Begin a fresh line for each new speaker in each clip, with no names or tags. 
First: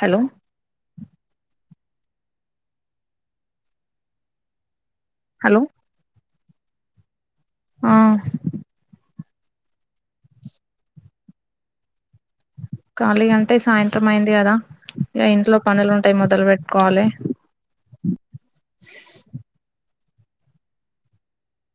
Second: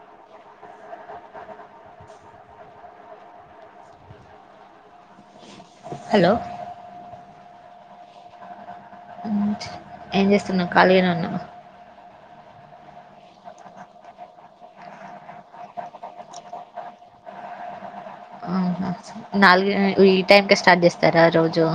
Hello hello
hello
ఆ
ఏం చేస్తున్నా ఖాళీగానేవునావు
ఖాళీ గా అంటే సాయంత్రం అయింది కదా ఇగ ఇంట్లో పనులు ఉంటాయి మొదలు పెట్టుకోవాలి
ఆహా నాలుగు ఈ టైంకే స్టార్ట్ చేస్తారా రోజు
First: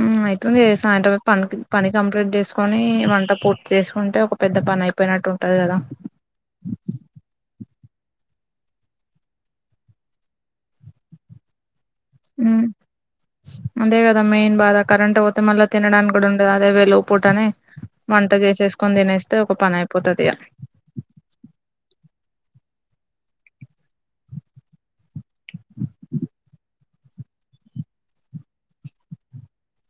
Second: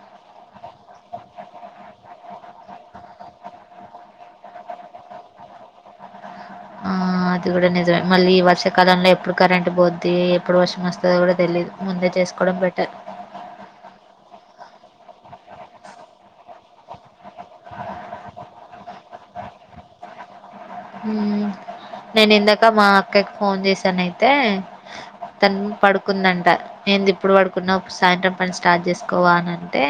ఆ అవుతుంది చేస్తా అంట పనికి పని కంప్లీట్ చేసుకోని వంట పూర్తి చేసుకుంటే ఒక పెద్ద పని అయిపోయిన నట్టు ఉంటది కదా
ఆ ఆ అది కూడా నిజమే మళ్ళీ ఈ వర్షాకాలంలో ఎప్పుడు కరెంట్ పోద్ది ఎప్పుడు వర్షం వస్తుందో కూడా తెలిదు ముందే చేసుకోవడం
మ్మ్
బెటర్
అదే మెయిన్ బాధ కరంట్ పోతే మళ్ళా తినడానికి కూడా ఉండది అదే వె లో పూటనే వంట చేసేసుకొని తినేస్తే ఒక పని అయిపోతుది ఇగ
మ్మ్ నేను ఇందాక మా అక్కకి ఫోన్ చేసాన అయితే తను పడుకుందంట నేంది ఇప్పుడు పడుకున్నా సాయంత్రం పని స్టార్ట్ చేసుకోవా అని అంటే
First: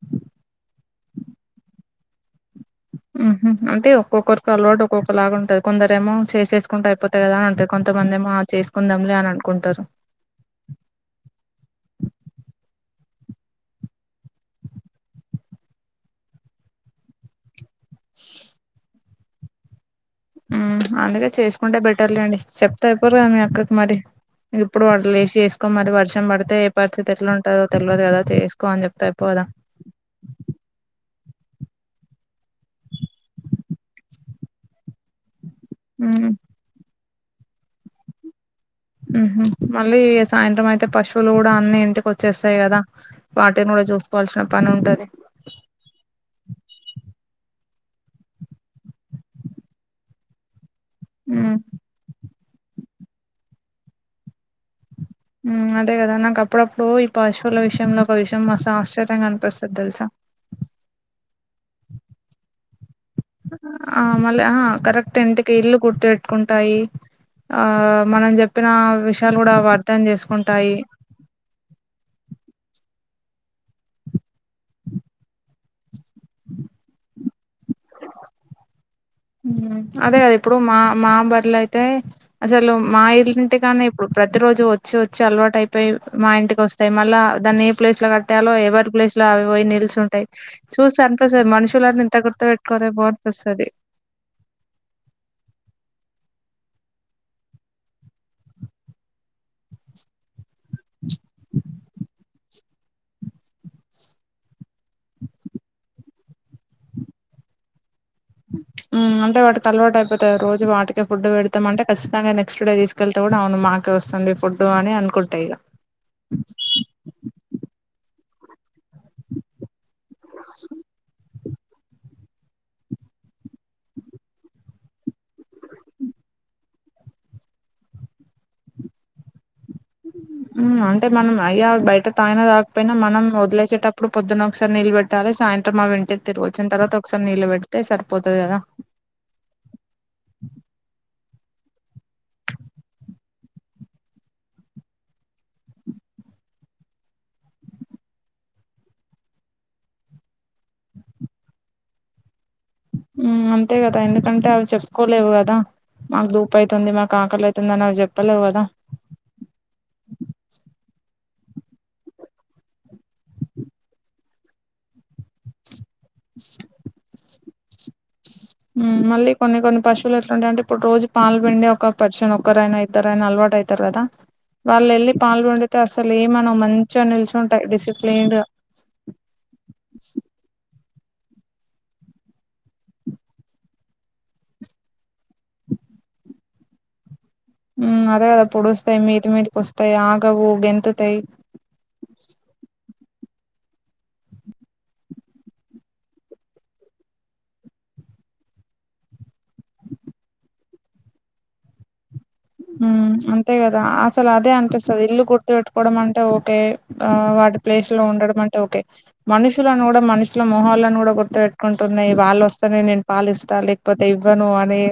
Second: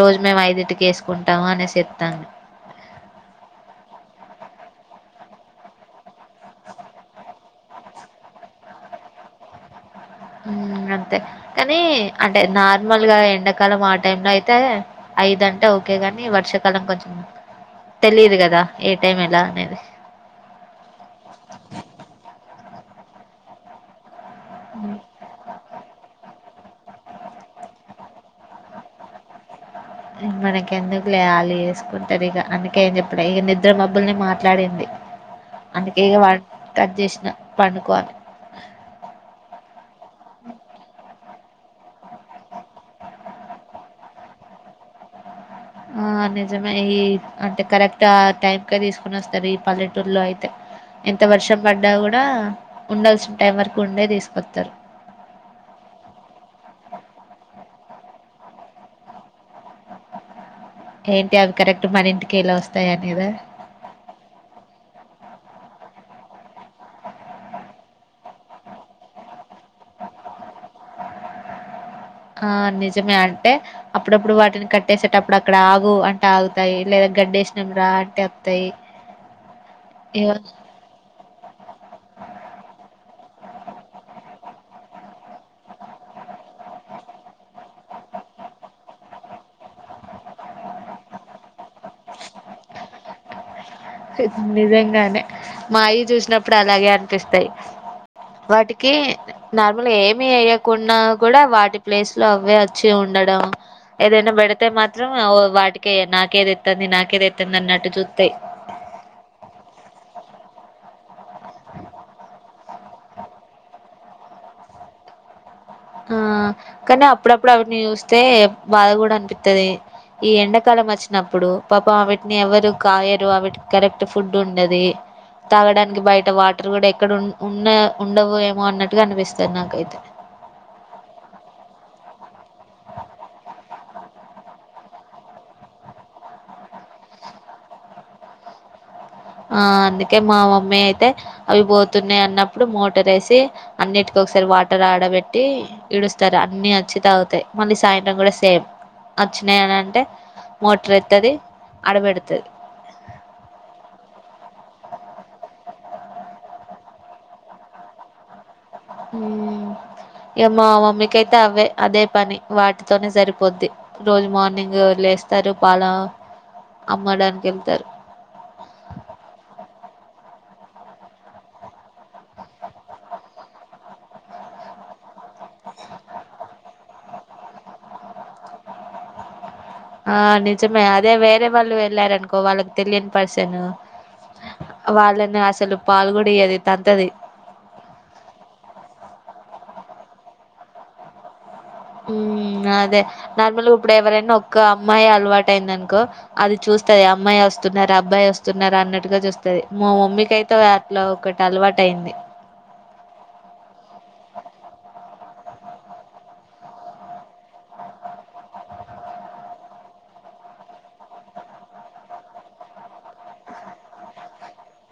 రోజు మేము ఐదింటికి వేసుకుంటాము అనే చెప్తాము
ఉహు అంటే ఒక్కొక్కరికి అలోడ్ ఒక్కొక్కలాగా ఉంటుంది కొందర ఏమో చేసేసుకుంట అయిపోతయి కదా అంటది కొం కొంతమంది ఏమో చేసుకుందాంలే అని అనుకుంటారు
హు అంతే కానీ అంటే నార్మల్ గా ఎండాకాలం ఆ టైం లో అయితే ఐదంటే ఓకేగాని వర్షాకాలం కొంచెం తెలిదు గదా ఏ టైం ఎలా అనేది
అందుకే చేసుకుంటే బెటర్లేండి చెప్తా ఐపోరు కానీ అక్కకి మరి ఇప్పుడు
హ్మ్.
వాలు వేసి చేసుకో మరి వర్షం పడితే ఏ పరిస్థితి ఎట్లా ఉంటదో తెల్వదు కదా చేసుకో అని చెప్తే అయిపోదా
ఇ మనక ఎందుకులే యాల్లు వేసుకుంటరు ఇగ అందుకే ఏం చెప్పడ ఇక నిద్ర మబ్బుల్ని మాట్లాడింది అందుకేేక
ఉమ్
కట్ చేసిన పండుకోవాలి
మళ్ళీ సాయంత్రం అయితే పశువులు కూడా అన్ని ఇంటికి వచ్చేస్తాయి కదా వాటిని కూడా చూసుకోవాలి సిన పని ఉంటది
ఆ నిజమే ఈ అంటే కరెక్ట్ టైంకే తీసుకుని వస్తది ఈ పల్లెటూరులో అయితే ఎంత
ఉమ్
వర్షం పడ్డా కూడా ఉండల్సిన టైం వరకు ఉండే తీసుకొస్తారు
అదే కదా నాకు అప్పుడప్పుడు ఈ పాశువుల విషయంలో ఒక విషయం మస్ ఆశ్చర్యంగా అనిపిస్తది తెలుసా అ
ఏంటి అవి కరెక్ట్ మన ఇంటికిళ్లా వస్తాయని
ఆ మళ్ళీ ఆ కరెక్ట్ ఇంటికి ఇల్లు గుర్తు పెట్టుకుంటాయి ఆ మనం చెప్పిన విషయాలు కూడా అవి అర్థం చేసుకుంటాయి
ఆ నిజమే అంటే అప్పుడప్పుడు వాటిని కట్టేసేటప్పుడు అక్కడ ఆగు అంటే ఆగుతాయి లేదా గడ్డేశినంరా అంటే వత్తయి
అదే ఇప్పుడు మా మాబరి ఇల్ అయితే అసలు మా ఇలుంటి కాన్నే ఇప్పుడు ప్రతి రోజు వచ్చి వచ్చి అలవాటు అయిపోయి మా ఇ ఇంటికి వస్తాయి మళ్ళా దాన్ని ఏ ప్లేస్ లో కట్టాలో ఎవరి ప్లేస్ లో అవి పోయి నిలిచు ఉంటాయి చూస్ మనుషుల నింతా గుర్త పెట్టుకోరే బో పస్తది
నిజంగానే మాయ్య చూసినప్పుడు అలాగే అనిపిస్తాయి వాటికి నార్మల్ ఏమి ఏమి ఎయ్యకుండా కూడా వాటి ప్లేస్ లో అవ అవే వచ్చి ఉండడం ఏదైనా పెడితే మాత్రం వాటికే నాకేది తెత్తంది నాకేది తెత్తంది అన్నట్టు చూత్తయ్
ఉ అంటే వాటి తలవాటు అయిపోతారు రోజు వాటికే ఫుడ్ పెడతాంటే ఖచ్చితంగా నెక్స్ట్ డే తీసుకెళ్తే కూడా అవును మాకే వస్త ది ఫుడ్డు అని అనుకుంటాయిలా
ఆ కానీ అప్పుడప్పుడు అవన్నీ చూస్తే బాధ కూడా అనిపిత్తది ఈ ఎండాకాలం వచ్చినాం ఇప్పుడు పాపం వీటిని ఎవరు కాయరు విటికి కరెక్ట్ ఫుడ్ ఉండది తాగడానికి బయట వాటర్ కూడా ఎక్కడ ఉన్ ఉన్న ఉండవు ఏమో అన్నట్టుగా అనిపిస్తది నాకైతే
అంటే మనం అయ్యా బయట తాగినా తాకపోయినా మనం వదిలేసేటప్పుడు పొద్దున్న ఒకసారి నిలబె పెట్టాలి సాయంత్రం మా వింట తిరుగొచ్చిన తర్వాత ఒకసారి నీళ్ళు పెడితే సరిపోతుది కదా
ఆ అందుకే మా మమ్మీ అయితే అవి పోతున్నాయి అన్నప్పుడు మోటర్ వేసి అన్నిటికో ఒకసారి వాటర్ ఆడబెట్టి ఇడుస్తారు అన్ని అచ్చి తాగుతాయి మళ్ళీ సాయంత్రం కూడా సేమ్ అచ్చినాయి అని అంటే మోటర్ ఎత్తది అడబెడుతది
ఉ అంతే కదా ఎందుకంటే అవి చెప్పుకోలేవు కదా మాకు దూపు అయితుంది మాకు ఆకలి అయితుంది అని అవి చెప్పలేవు కదా
మ్ ఇక మా మమ్మీకైతే అవే అదే పని వాటితోనే సరిపోద్ది. రోజు మార్నింగ్ లేస్తారు పాల అమ్మడానికి వెళ్తారు.
మ్ మళ్ళి కొన్ని కొన్ని పశువులు ఎట్లుంటాయ్ అంటే ఇప్పుడు రోజు పాలు పిండి ఒక పరిశుని ఒకరైనా, ఇద్దరయినా అలవాటు డయితారు అదా వాళ్ల లేల్లి పాలు వండితే అసలు ఏమనవు మంచిగా నిలిచుంటాయి డిసిప్లిన్డ్గా
ఆ నిజమే అదే వేరే వాళ్ళు వెళ్ళారనుకో వాళ్ళకి తెలియన్ పర్సను వాళ్ళని అసలు పాల్గొడియ్యేది తంతది
మ్ అదే కదా పొడుస్తాయి మీది మీదికి వస్తాయి ఆగవు గెంతుతాయి
నాదే నార్మల్గా ఇప్పుడు ఎవరైనా ఒక్క అమ్మాయి అలవాటు అయింది అనుకో అది చూస్తది అమ్మాయి వ స్తున్నారు, అబ్బాయి వస్తున్నారు అన్నట్టుగా చూస్తది. మా మమ్మీకి అయితే అట్ల ఒకటి అలవాటు అయింది.
ఉ అంతే కదా అసలు అదే అనిపిస్తది ఇల్లు గుర్తు పెట్టుకోడం అంటే ఓకే ఆగ అటు ప్లేస్ లో ఉండడం అంటే ఓకే మనుషులను కూడా మనుషుల మోహలను కూడా గుర్తు పెట్టుకుంటున్నాయి వాళ్లు వస్తనే నేను పాలిస్తా లేకపోతే ఇవ్వను అని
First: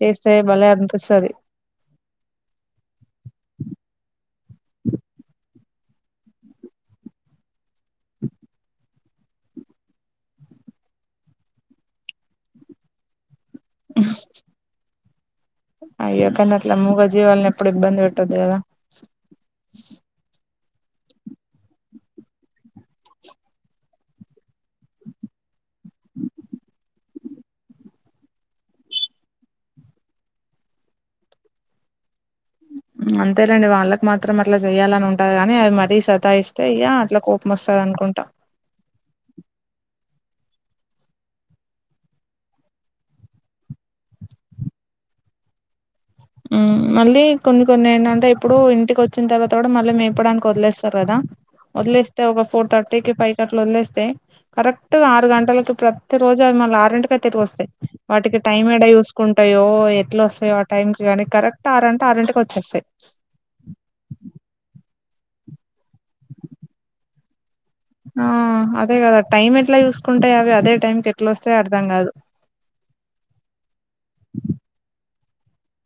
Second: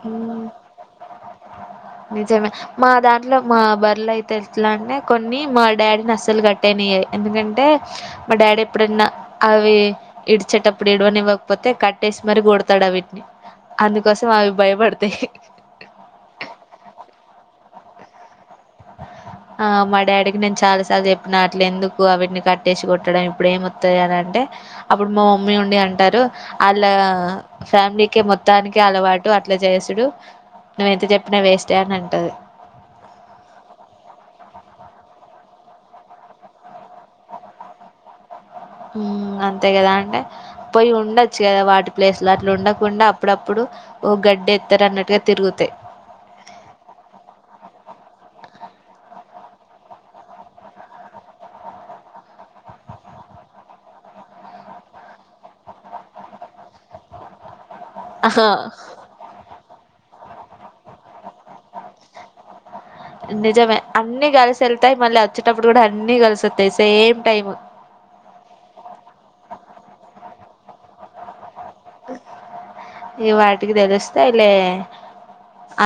చేస్తే భలే అనిపిస్తది.
నిజమే మా దాంట్లో మా బర్రలు అయితే ఎట్లా అన్నే కొన్ని మా డాడీని అస్సలు కట్టేనియ్యయి. ఎందుకంటే మా డాడీ ఎప్పుడన్నా అవి ఇడిచేటప్పుడు ఇడవనివ్వకపోతే కట్టే సి మరి కొడతాడా వీటిని అందుకోసం అవి భయపడతాయి.
అయ్యో కానీ అట్ల మూగ జీవాలని ఎప్పుడు ఇబ్బంది పెట్టొద్దు కదా
ఆ డాడీ కి నిన్ చాలా సార్లు చెప్పిన అట్లు ఎందుకు అవీటిని కట్టేసి కొట్టడం ఇప్పుడు ఏమొత్తది అని అంటే అప్పుడు మా మమ్మీ నుండి అంటారు ఆళ్ళ ఫ్యామిలీకి మొత్తానికి అలవాటు అట్లా చేసుడు నువ్వ ఎంత చెప్పినా వేస్టే అని అంటది.
అంతేలేండి వాళ్ళకి మాత్రం అట్లా చెయ్యాలని ఉంటాది కాని అవి మరీ సతాయిస్తే ఇగ అట్లా కోపం వస్స క అనుకుంటా
మ్ అంతే కదా అంటే పోయి ఉండచ్చు కదా వాటి ప్లేసులు అట్ల ఉండకుండా అప్పుడప్పుడు ఓ గడ్డి ఎత్తారు అన్నట్టుగా తిరుగుతాయి.
మ్ మళ్ళీ కొన్ని కొన్ని ఏంటంటే ఇప్పుడు ఇంటికి వచ్చిన తర్వాత కూడా మళ్ళీ మేపడానికి వదిలేస్తారు కదా వదిలేస్తే ఒక ఫోర్ థర్టీకిి పైకి అట్లు వదిలేస్తే కరెక్ట్ ఆరు గంటలకి ప్రతి రోజు అవి మల్ల ఆరింటికె తిరిగి వస్తాయి. వాటికి
ఆహా
టైం ఎడ చూసుకుంటాయో, ఎట్లా వస్తాయో ఆ టైం కానీ కరెక్ట్ ఆరుంట ఆరుంటికి వచ్చేస్తాయి.
నిజమే అన్ని కలిసి వెళ్తాయి, మళ్ళీ వచ్చేటప్పుడు కూడా అన్ని కలిసోత్తాయి సేమ్ టైమ్
ఆ అదే గదా టైం ఎట్లా చూసుకుంటాయి అవి అదే టైంకి ఎట్లా వస్
ఈ వాటికి తెలుస్తాయిలే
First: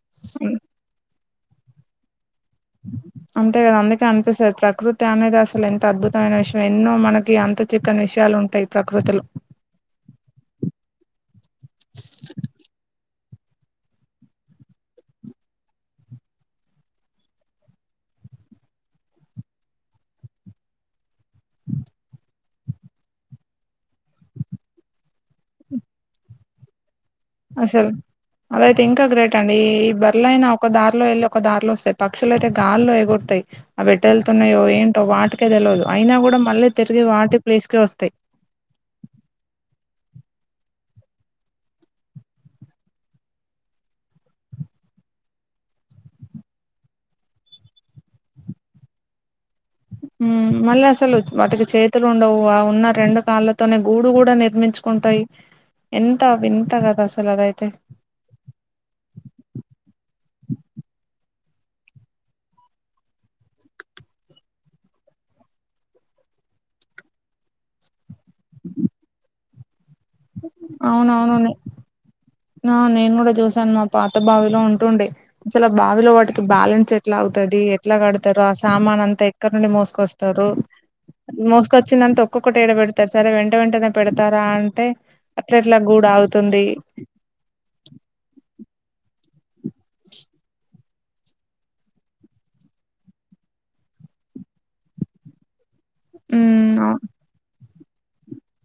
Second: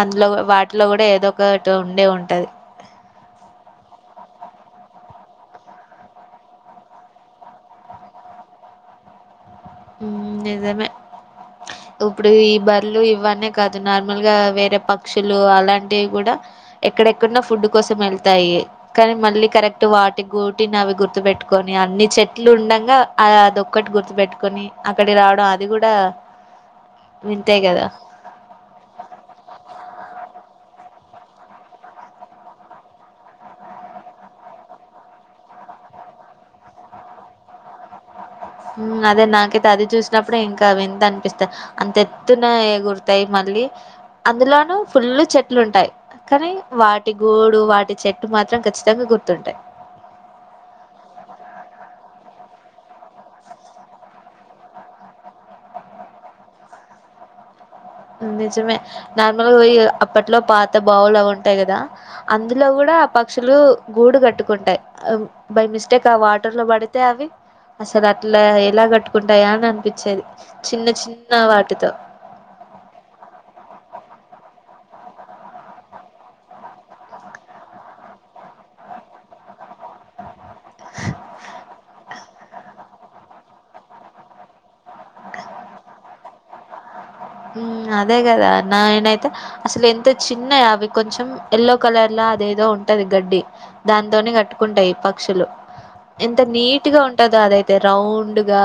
అందులో
హ్మ్.
వాటిలో కూడా ఏదో ఒకటి ఉండే ఉంటది.
ఉహుహ్ అంతే కదా అందుకే అనిపిస్తది. ప్రకృతి అనేది అసలు ఎంత అద్భుతమైన విషయం ఎన్నో మనకి అంత చిక్కని విషయం చాలు ఉంటాయి ప్రకృతిలో
మ్ నిజమే ఇప్పుడువి ఈ బర్లు ఇవ్వం నే కాదు నార్మల్ గా వేరే పక్షులు అలాంటివి కూడా ఎక్కడెక్కడనో ఫుడ్ కోసం వెళ్తాయి. డి కానీ మళ్ళీ కరెక్ట్ వాటి గూటిని అవి గుర్తు పెట్టుకుని అన్ని చెట్లు ఉండగా నాదొక్కటి గుర్తు పెట్టుకుని అక్కడి రావడం అది కూడా వింతే కదా
అసలు అదయితే ఇంకా గ్రేట్ అండి ఈ బరలయినా ఒక దారి లో వెళ్లి ఒక దారిలో వస్తాయి పక్షులు అయితే గాల్లో ఎగురుతాయి. ఆవి ఎటుళ్తున్నాయో, ఏంటో వాటికే తెలివదు. అయినా కూడా మళ్ళీ తిరిగి వాటి ప్లేస్ కే వస్తాయి
అదే నాకైతే అది చూసినప్పుడుే ఇంకావి వింత అనిపిస్తాయి అంత ఎత్తున ఎగురతాయి మ అందులోనూ ఫుల్ చెట్లు ఉంటాయి కానీ వాటి గోడు వాటి చెట్టు మాత్రం మాత్రం ఖచ్చితంగా గుర్తుంటాయి
మళ్ళీ అసలు వాటికి చేతులు ఉండవు ఉన్న రెండు కాళ్ళతోనే గూడు కూడా నిర్మించుకు ఉంటాయి ఎంత వింత కదా అసలు అదైతే
నిజమే నార్మల్గా పో అప్పట్లో పాత బావులు అవి ఉంటాయి కదా అందులో కూడా పక్షులు గూడు కట్టుకుంటాయి బై మిస్టేక్ ఆ వాటర్ లో పడితే అవి అసలు అట్లా ఎలా కట్టుకుంటాయా అని అనిపించేది చిన్న చిన్న
అవునవును
వాటితో
ఆ నేను కూడా చూసాను మా పాత బావిలో ఉంటుండే అసలు ఆ బావిలో వాటికి బ్యాలెన్స్ ఎట్లా అగుతుది ఎట్లా కడతారు ఆ సామాన్ అంతా ఎక్కడ నుండి మోసుకొస్తారు మోసుకొచ్చిందంతా ఒక్కొక్కటి ఎడబెడతారు సరే వెంట వెంటనే పెడతారా అంటే అట్ల ఎట్లా గూడ ఆగుతుంది
అదే కదా నేనైతే అసలు ఎంత చిన్నయ అవి కొంచెం యెల్లో కలర్లా అదేదో ఉంటది గడ్డి దాంతోనే కట్టుకుంటాయి పక్షులు ఎంత
ఉమ్ అవు
నీట్గా ఉంటందో అదైతే రౌండ్గా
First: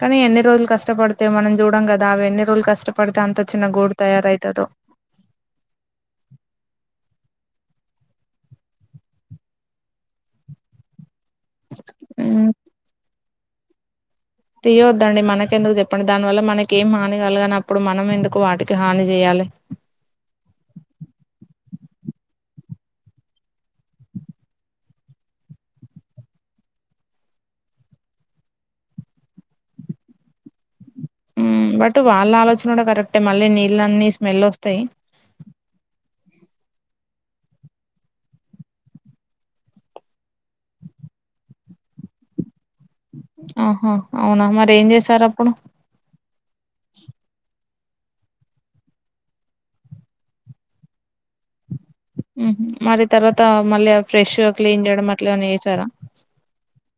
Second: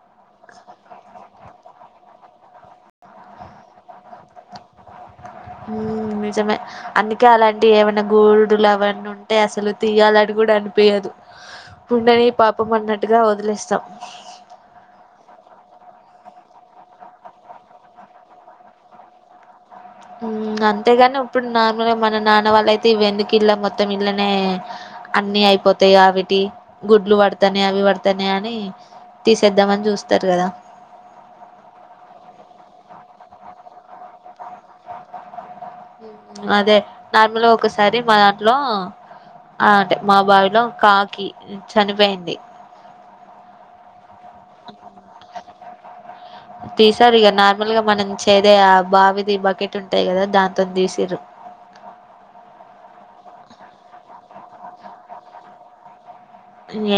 కానీ ఎన్ని రోజులు కష్టపడితే మనం చూడం కదా అవి ఎన్ని రోజులు కష్టపడితే అంత చిన్న గోడు తయారవుతదో
నిజమే అందుకే అలాంటివి ఏమైనా గూడులు అవన్నీ ఉంటే అసలు తీయాలి అని కూడా అనిపోయదు ఉండని పాపం అన్నట్టుగా వదిలేస్తాం
తీయవద్దండి మనక ఎందుకు చెప్పండి దానివల్ల మనకి ఏం హాని కలగన అప్పుడు మనం ఎందుకు వాటికి హాని చేయాలి లే
అంతేగాని ఇప్పుడు నార్మల్గా మన నాన్న వాళ్ళయితే ఈ వెనక ఇల్ళ మొత్తం ఇల్లనే అన్నిీ అయిపోతాయి అవిటి గుడ్లు పడతానే అవి పడతానే అని తీసేద్దామని చూస్తారు కదా
బట్ వాళ్ళ ఆలోచన కూడా కరెక్టే మళ్ళీ నీళ్ళ అన్నిీ స్మెల్ వస్తాయి
ఉమ్, అదే నార్మల్ ఒకసారి మా దాంట్లో ఆ అంటే మా బావిలో కాకి చనిపోయింది
ఆహా అవునా మరి ఏం చేసారు అప్పుడు
తీసారిగా నా నార్మల్ గా మనం చేదే ఆ బావిది బకెట్ ఉంటాయి కదా దాంతో తీసిరు
మరి తర్వాత మళ్ళీ ఫ్రెష్ క్లీన్ చేయడం అట్లా ఏమన్న చేసారా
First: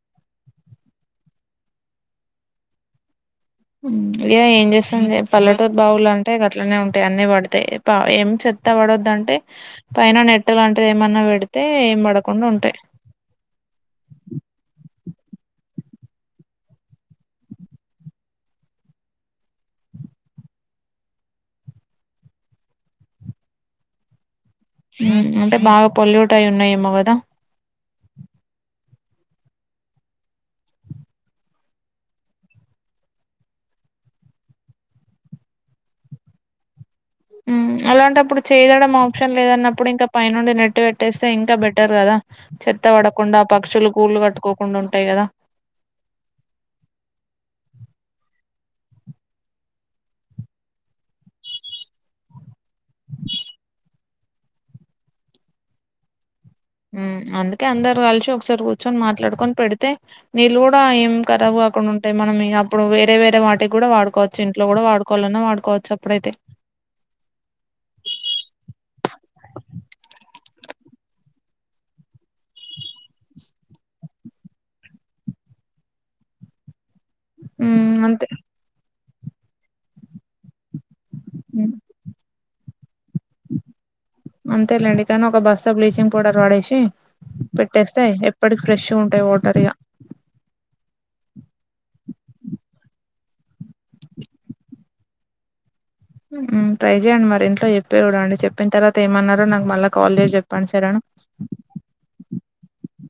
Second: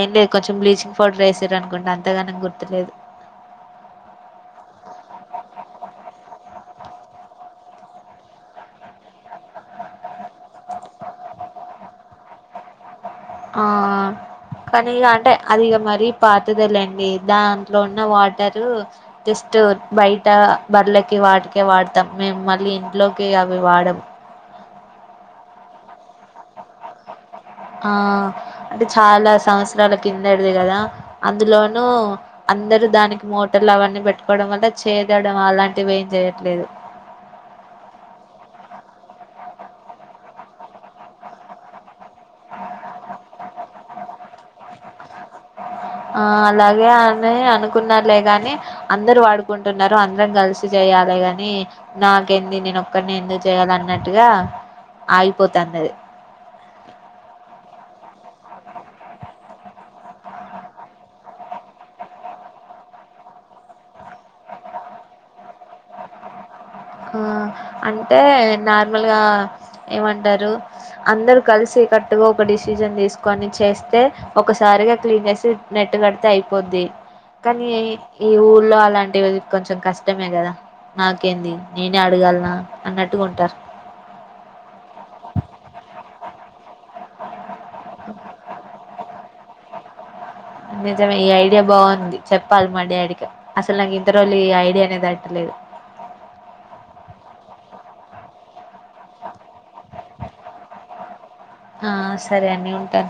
ఏం లేదు కొంచెం బ్లీచింగ్ పౌడర్ వేసారు అనుకుంటే అంతగాని గుర్తులేదు
ఇక ఏం చేస్తాంది పల్లెటూ బావులు అంటే అట్లనే ఉంటాయి అన్నిీ పడతాయి ఏం ఎత్త పడొద్దంటే పైన నెట్ లాంటిది ఏమన్నా పెడితే ఏం పడకుండా ఉంటాయి
ఆ కానీ ఇగ అంటే అది మరీ పాత తె లేండి దాంట్లో ఉన్న వాటరు జస్ట్ బయ్ బర్లకి వాటికే వాడతాం మేము మళ్ళీ ఇంట్లోకి అవి వాడము
అంటే బాగా పొల్యూట్ అయి ఉన్నాయేమో కదా
ఆ అంటే చాలా సంవత్సరాల కిందడిది కదా అందులోనూ అందరుూ దానికి మోటార్లు అవన్నీ పెట్టుకోవడం వల్ల చేదడం అలాంటివి ఏం చేయట్లేదు
హ అలాంట అప్పుడు చేయదడం ఆప్షన్ లేద్ అన్నప్పుడు ఇంకా పైనుండి నెట్టు పెట్టేస్తే ఇంకా బెటర్ కదా చెత్త పడకుండా పక్షులు కూళ్ళు కట్టుకోకుండా ఉంటాయి కదా
ఆ అలాగే అని అనుకున్నారులే కాని అందరుూ వాడుకుంటున్నారు అందరం కలిసి చేయాలి గాని నాకెంది నేను ఒక్కడిని ఎందుకు చేయాలి అన్నట్టుగా ఆగిపోతన్నది
ఉమ్ అందుకే అందరు కలిసి ఒకసారి కూర్చొని మాట్లాడుకొని పెడితే నీళ్ళ కూడా ఏం కరబ్ కుండా ఉంటాయి మనం అప్పుడు వేరే వేరే వాటికి కూడా వాడుకోవచ్చు ఇంట్లో కూడా వాడుకోవాలన్నా వాడుకోవచ్చు అప్పుడైతే
ఆ అంటే నార్మల్గా ఏమంటారు అందరు కలిసి కట్టుగా ఒక డిసిజన్ తీసుకొని చేస్తే ఒకసారిగా క్లీన్ చేసి నెట్టుగడితే అయిపోద్ది కానీ
హ్మ్ అంతే
ఈ ఊళ్ళో అలాంటివి కొంచెం కష్టమే కదా నాకేం
హ్మ్
నేనే అడగాలనా అన్నట్టుగుంటారు
అంతేలేండి కానీ ఒక బస్తా బ్లీచింగ్ పౌడర్ వాడేసి పెట్టేస్తే ఎప్పటికి ఫ్రెష్ ఉంటాయి వాటరిగా
నిజమే ఈ ఐడియా బాగుంది చెప్పాలి మా డాడికి అసలు నాకు ఇంత రోళ్ళు ఈ ఐడియా అనేది తట్టలేదు
ట్రై చేయండి మరి ఇంట్లో చెప్పే చూడం అండి చెప్ప చెప్పిన తర్వాత ఏమన్నారో నాకు మళ్ళా కాల్ చేసి చెప్పండి సరేన
న్యూటన్